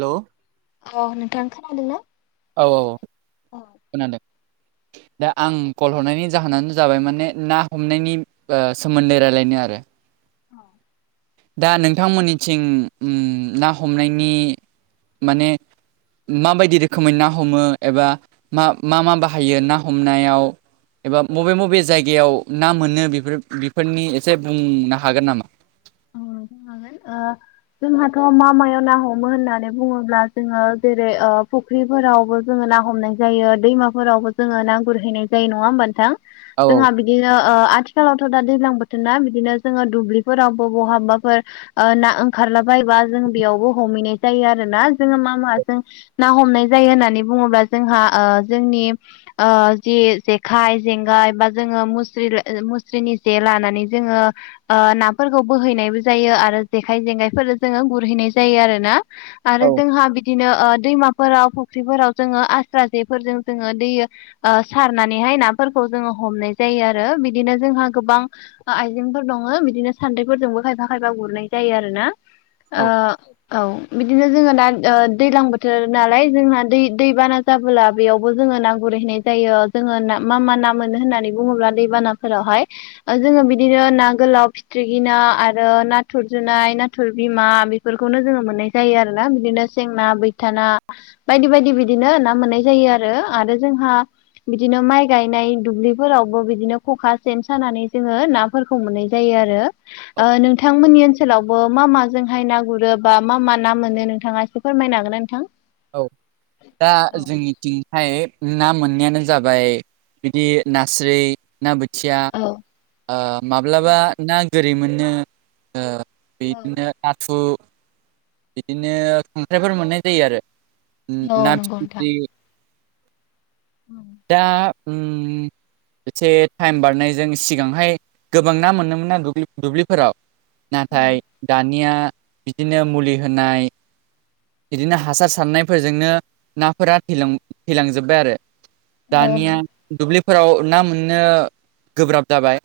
Hello? अ नोंथां खोनादों ना? औ औ औ खोनादों। दा आं कल हरनायनि जाहोनानो जाबाय माने ना हमनायनि ओ सोमोन्दै रायलायनो आरो। औ दा नोंथांमोननिथिं ना हमनायनि माने माबायदि रोखोमै ना हमो एबा मा मा बाहायो ना हमनायाव एबा बबे बबे जायगायाव ना मोनो बेफोर बेफोरनि एसे बुंनो हागोन नामा म ओ जोंहाथ' मा मायाव ना हमो होननानै बुङोब्ला जोङो जेरै ओ फ फुख्रिफोरावबो जोङो ना हमनाय जायो दैमाफोरावबो जोङो ना गुरहैनाय जायो नङा होमबा नोंथां औ जोंहा बिदि बिदिनो आथिखालावथ' दा दैज्लां बोथोर ना बिदिनो जोङो दुब्लिफोराव बहाबाफोर ना ओंखारलाबायबा जों बेयावबो हमहैनाय जायो आरो ना जोङो मा मा जों ना हमनाय जायो होननानै बुङोब्ला जोंहा जोंनि जि जेखाइ जेंगाय बा जोङो मुस्रि मुस्रिनि जे लानानै जोङो नाफोरखौ बोहैनायबो जायो आरो जेखाय जेंखायफोर जोङो गुरहैनाय जायो आरोना औ आरो जोंहा बि बिदिनो दैमाफोराव फुख्रिफोराव जोङो आस्रा जेफोरजों जोङो दैयो सारनानैहाय नाफोरखौ जोङो हमनाय जायो आरो बिदिनो जोंहा गोबां आइजेंफोर दङ बिदिनो सान्दैफोरजोंबो खायफा खायफा गुरनाय जायो आरो ना औ औ बिदिनो जोङो दा दैज्लां बोथोर नालाय जोंना दै दैबाना जाबोला बेयावबो जोङो ना गुरहैनाय जायो जोङो मा मा ना मोनो होननानै बुङोब्ला दैबानाफोरावहाय जोङो बिदिनो ना गोलाव फिथ्रिखि ना आरो आरो नाथुर जुनाय नाथुर बिमा बेफोरखौनो जोङो मोननाय जायो आरोना बिदिनो सेंना बैथाना बायदि बायदि बिदिनो ना मोननाय जायो आरो आरो जोंहा बिदिनो माइ गायनाय दुब्लिफोरावबो बिदिनो खखा सेन सानानै जोङो ना फोरखौ मोननाय जायो आरो औ ओ नोंथांमोननि ओनसोलावबो मा माजोंहाय ना गुरो बा मा मा ना मोनो नोंथाङा एसे फोरमायनो हागोन ना नोंथां औ दा जोंनिथिंहाय ना मोननायानो जाबाय बिदि नास्राय ना बोथि खुसिया माब्लाबा ना गोरै मोननो बेदिनो नाथु बिदिनो खांख्राइफोर मोननाय जायो आरो ना फिथिख्रि उ दा उम एसे टाइम बारनायजों सिगांहाय गोबां ना मोनोमोन ना दुब्लिफोराव नाथाय दानिया बिदिनो मुलि होनाय बिदिनो हासार सारनायफोरजोंनो नाफोरा थ थैलांजोब्बाय आरो दानिया दुब्लिफोराव ना मोननो गोब्राब जाबाय।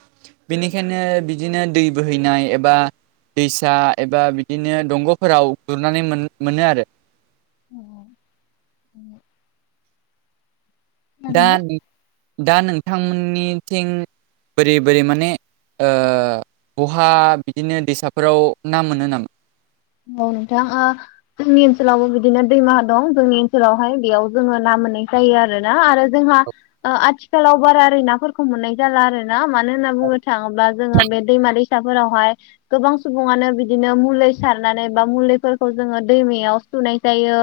बेनिखायनो बिदिनो दै बोहैनाय एबा। दैसा एबा बिदिनो दंग'फोराव गुरनानै मोनो आरो अ दा दा नोंथांमोननिथिं बोरै बोरै माने बहा बिदिनो दैसाफोराव ना मोनो नामा। औ नोंथां ओ जोंनि ओनसोलावबो बिदिनो दैमाहा दं जोंनि ओनसोलावहाय बेयाव जोङो ना मोननाय जायो आरोना आरो जोंहा। आथिखालाव बारा ओरै नाफोरखौ मोननाय जाला आरो ना मानो होनना बुंनो थाङोब्ला जोङो बे दैमा दै साफोरावहाय गोबां सुबुंआनो बिदिनो मुलि। सारनानै बा मुलिफोरखौ जोङो दैमायाव सुनाय जायो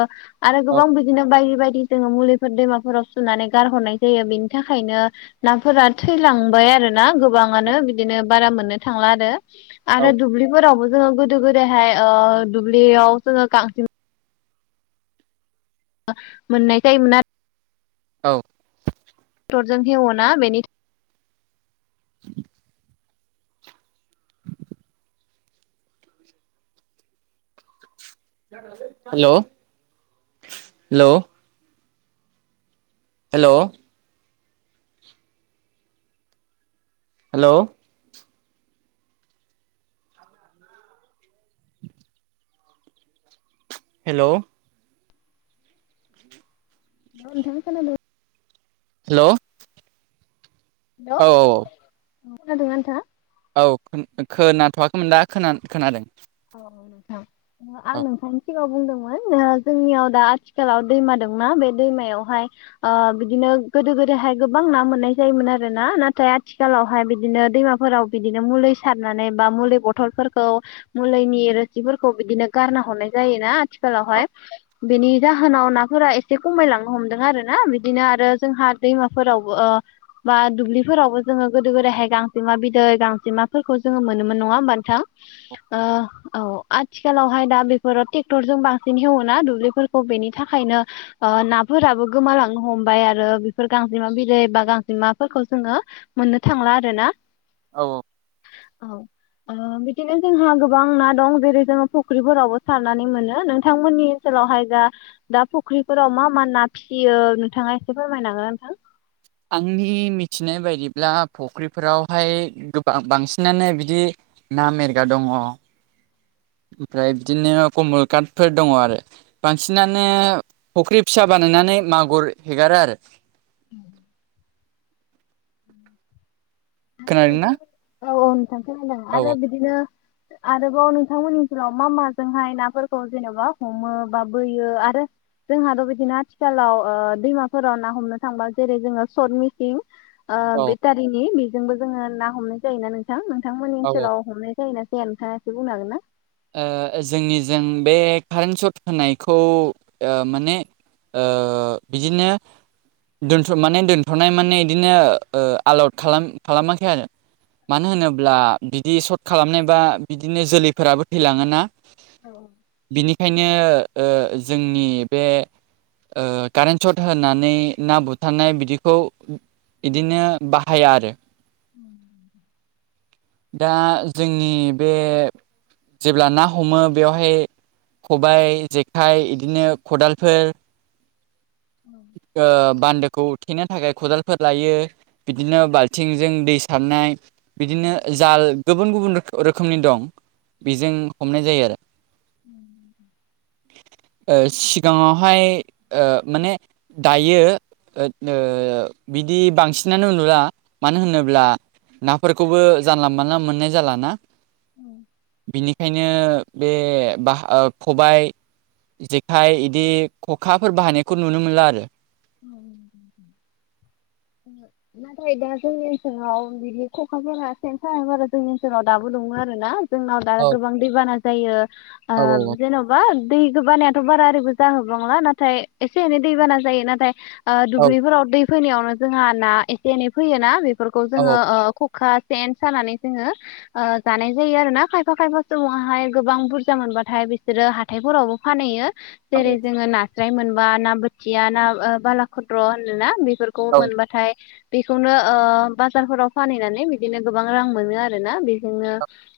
आरो औ गोबां बिदिनो बायदि बायदि। जोङो मुलिफोर दैमाफोराव सुनानै गारहरनाय जायो बेनि थाखायनो नाफोरा थैलांबाय आरोना गोबाङानो बिदिनो बारा मोननो थांला आरो आरो औ दुब्लिफोरावबो जोङो गोदो गोदायहाय दुब्लियाव जोङों गांजेमा मोननाय थायोमोन आरो औ ट्रेक्टरजों एवोना बेनि [inaudible] हेल' हेल' हेल' हेल' हेल' नोंथां खोनादों? हेल' हेल' औ खोनादोंना नोंथाङा? औ खोनाथ'वाखैमोन दा खोनादों। औ नोंथां आं औ नोंथांनिसिम सिगाङाव बुंदोंमोन जोंनियाव दा आथिखालाव दैमा दंना बे दैमायावहाय ओ बिदिनो गोदो गोदाहाय गोबां ना मोननाय जायोमोन आरो ना नाथाय आथिखालावहाय बिदिनो दैमाफोराव बिदिनो मुलि सारनानै बा मुलि बथलफोरखौ मुलिनि रोसिफोरखौ बिदिनो गारना हरनाय जायोना आथिखालावहाय। बेनि जाहोनाव नाफोरा एसे खमायलांनो हमदों आरो ना बिदिनो आरो जोंहा दैमाफोरावबो बा दुब्लिफोरावबो जोङो गोदो गोदायहाय गांजेमा बिदै गांजेमाफोरखौ जोङो मोनोमोन नङा होमबा नोंथां? ओ औ आथिखालावहाय दा बेफोरो ट्रेक्टरजों बांसिन एवोना दुब्लिफोरखौ बेनि थाखायनो नाफोराबो गोमालांनो हमबाय आरो बेफोर गांजेमा बिदै बा गांजेमाफोरखौ जोङो मोननो थांला आरोना? औ औ बिदिनो जोंहा गोबां ना दं जेरै जोङो फुख्रिफोरावबो सारनानै मोनो नोंथांमोननि ओनसोलावहाय जा दा फुख्रिफोराव मा मा ना फिसियो नोंथाङा एसे फोरमायनांगोन नोंथां? आंनि मिथिनाय बायदिब्ला फुख्रिफोरावहाय गोबां बांसिनानो बिदि ना मेरगा दङ। ओमफ्राय बिदिनो कमल काटफोर दङ आरो। बांसिनानो फुख्रि फिसा बानायनानै मागुर हेगारो आरो। आरो खोनादोंना? नोंथां औ औ नोंथांखौ औ आरो बिदिनो। आरोबाव नोंथांमोननि ओनसोलाव मा माजोंहाय नाफोरखौ जेनेबा हमो बा बोयो आरो जोंहाथ' बिदिनो आथिखालाव दैमाफोराव ना हमनो थांबा जेरै जोङो सर्ट मिसिन औ बेटारिनि बेजोंबो जोङो ना हमनाय जाय ना नोंथां नोंथांमोननि औ ओ ओनसोलाव हमनाय जायोना जाया नोंथाङा बुंनो हागोन ना? जोंनिजों बे कारेन्ट सट होनायखौ माने ओ बिदिनो दोन माने दोनथ'नाय माने बिदिनो ओ आलद खालाम खालामाखै आरो। मानो होनोब्ला बिदि सर्ट खालामनायबा बिदिनो जोलैफोराबो थैलाङोना? औ बिनिखायनो जोंनि बे ओ कारेन्ट सर्ट होनानै ना बुथारनाय बिदिखौ बिदिनो बाहाया आरो। [inaudible] दा जोंनि बे जेब्ला ना हमो बेवहाय खबाइ, जेखाइ बिदिनो खदालफोर [inaudible] ओ बान्दोखौ थेनो थाखाय खदालफोर लायो बिदिनो बालथिंजों दै सारनाय बिदिनो जाल गुबुन गुबुन रोखोमनि दं। बेजों हमनाय जायो आरो उम सिगाङावहाय माने दायो बिदि बांसिनानो नुला मानो होनोब्ला नाफोरखौबो जानला मोनानला मोननाय जालाना बिनि ओंखायनो बे ब खबाय जेखाइ बिदि खखाफोर बाहायनायखौ नुनो मोनला आरो उम नाथाय दा जोंनि ओनसोलाव बिदि खखाफोरा सेन साब आरो जोंनि ओनसोलाव दाबो दङ आर ना जोंनाव दा औ गोबां दैबाना जायो आ औ जेन' बा दै बानायाथ' बारा ओरैबो जाहोबांला नाथाय एसे एनै दै बाना जायो नाथाय दुब्लिफोराव दै फैनायावनो जोंहा ना एसे एनै फैयोना बेफोरखौ औ जोङो खखा जेन सानानै जोङो जानाय जायो आरो ना खायफा खायफा समावहाय गोबां बुरजा मोनबाथाय बिसोरो ह हााथथायफोरावबो फानहैयो जेरै जोङो नास्राय मोनबा ना बोथिया ना बाला खद्र' होनोना बेफोरखौ खौ औ मोनबाथाय बेखौनो बाजारफोराव फानहैनानै बिदिनो गोबां रां मोनो आर ना बेजोंनो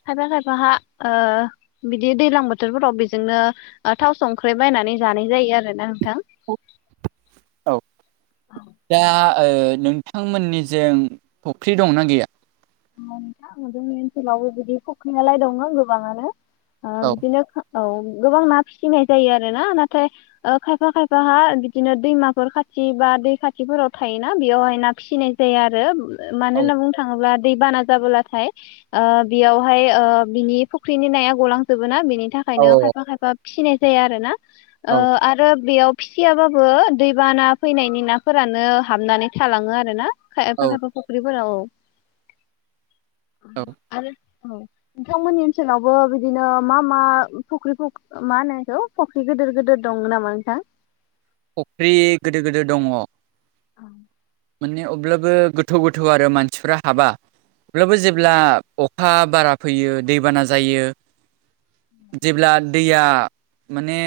खायफा खायफा ओ बिदि दैलां बोथोरफोराव बेजोंनो थाव संख्र्रि बायनानै जानाय जायो आरो ना नोंथां औ औ दा नोंथांमोननिजों फख्रि दंनाा गैया नोंथां जोंनि ओनसोलावबो बिदि फख्रिनाालाय दङ गोबाङानो औ बिदिनो औ गोबां ना फिसिनाय जायो आरो ना नाथाय खायफा खायफाहा बिदिनो दैमाफोर खाथि बा दै खाथिफोराव थायोना बेवहाय ना फिसिनाय जाया आरो मानो औ होनना बुंनो थाङोब्ला दै बाना जाबोलाथाय बेयावहाय बिनि फुख्रिनि नाया गलांजोबोोना बिनि थाखाय नो औ खायफा खायफा फिसिनाय जायो आरोोना औ आरो बेयाव फिसियाबाबो दैबाना फैनायनि नाफोरानो हाबनानै थालाङो आरो ना एफा औ सफा फाखख्रिबो औ औ आरो औ नोंथांमोननि ओनसोलावबो बिदिनो मा मा फुख्रि मा होनोखौ फुख्रि गिदिर गिदिर दं नामा नोंथां? फुख्रि गोिदो गोदिर दङ। औ माने अब्लाबो गोथौ गोथौ आरो मानसिफ्रा हाबा। अब्लाबो जेब्ला अखा बारा फैयो दैबाना जायो जेब्ला दैया माने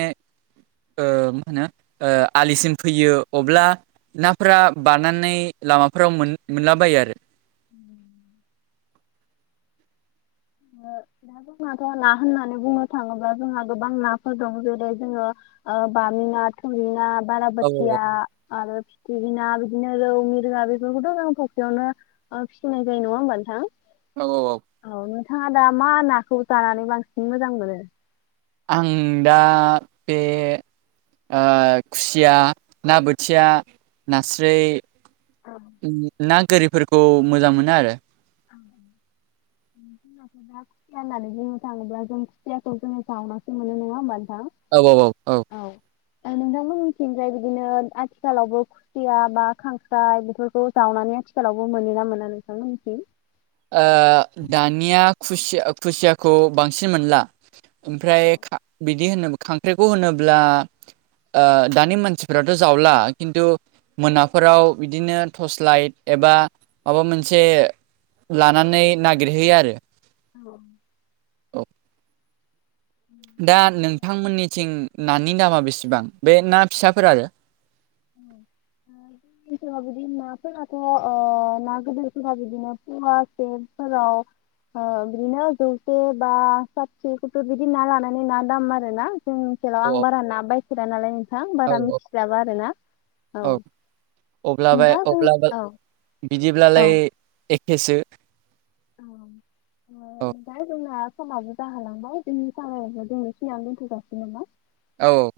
ओ मा होनो ओ आलिसिम फैयो अब्ला नाफोरा बारनानै लामाफोराव मोनलाबायो आरो उम। दा जोंनााथ' ना होननानै बुंनो थाङोब्ला जोंहा गोबां नाफोर दं जेरै जोङो ओ बामिना थुरिना बारा औ बाथिया आरो फिथि बिना बिदिनो रौ मिरङा बेफोरखौथ' जों फसेयावनो फिसिनाय जायो‌नङा होनबा नोंथां। औ औ। औ नोंथाङा दा मा नाखौ जानानै बांसिन मोजां मोनो। आं दा बे ओ खुसिया ना बोथिया नास्राय औ ना गोरिफोरखौ मोजां मोनो आरो [inaudible] जों' दा खुसिया होननानै जोङो थाङोब्ला जों खुसियाखौ जोङो जावनासो मोनो नङा होमबा नोंथां औ औ औ औ नोंथांमिथिनोस बिदिनो आथिखालावबो खुसिया बा खांख्राय बेफोरखौ जावनानै आथिखालावबो मोनोना मोना नोंथांमोननिसिम ओ दानिया खुसिया खुसियाखौ बांसिन मोनला ओमफ्राय औ बिदि होनोब्ला खांख्राइखौ होनोब्ला ओ दानि मानसिफ्राथ' जावला खिन्थु मोनाफोराव बिदिनो टर्स लाइट एबा माबा मोनसे लानानै नागिरहैयो आरो औ औ दा नोंथांमोननिथिं नानि दामा बेसेबां बे ना फिसाफोर आरो उ [inaudible] बिदिनो नाफोराथ' ना गदैफोरा बिदिनो पवासेफोराव ओ बिदिनो जौसे बा सासेखौथ' बिदि ना लानानै ना दाम आरोना जों हटेलाव आं अ बारा ना बायफेरा नालाय नोंथां औ बारा औ मिथिजाबा आर ना औ अब्लाबे नोंथां जों अब्लाबो औ औ बिदिब्लालाय एखेसो औ औ दा जोंना समाबो जाहालांबाय जोंनि स जोंनि सिनायानो दोनथ'गाासै नामा। औ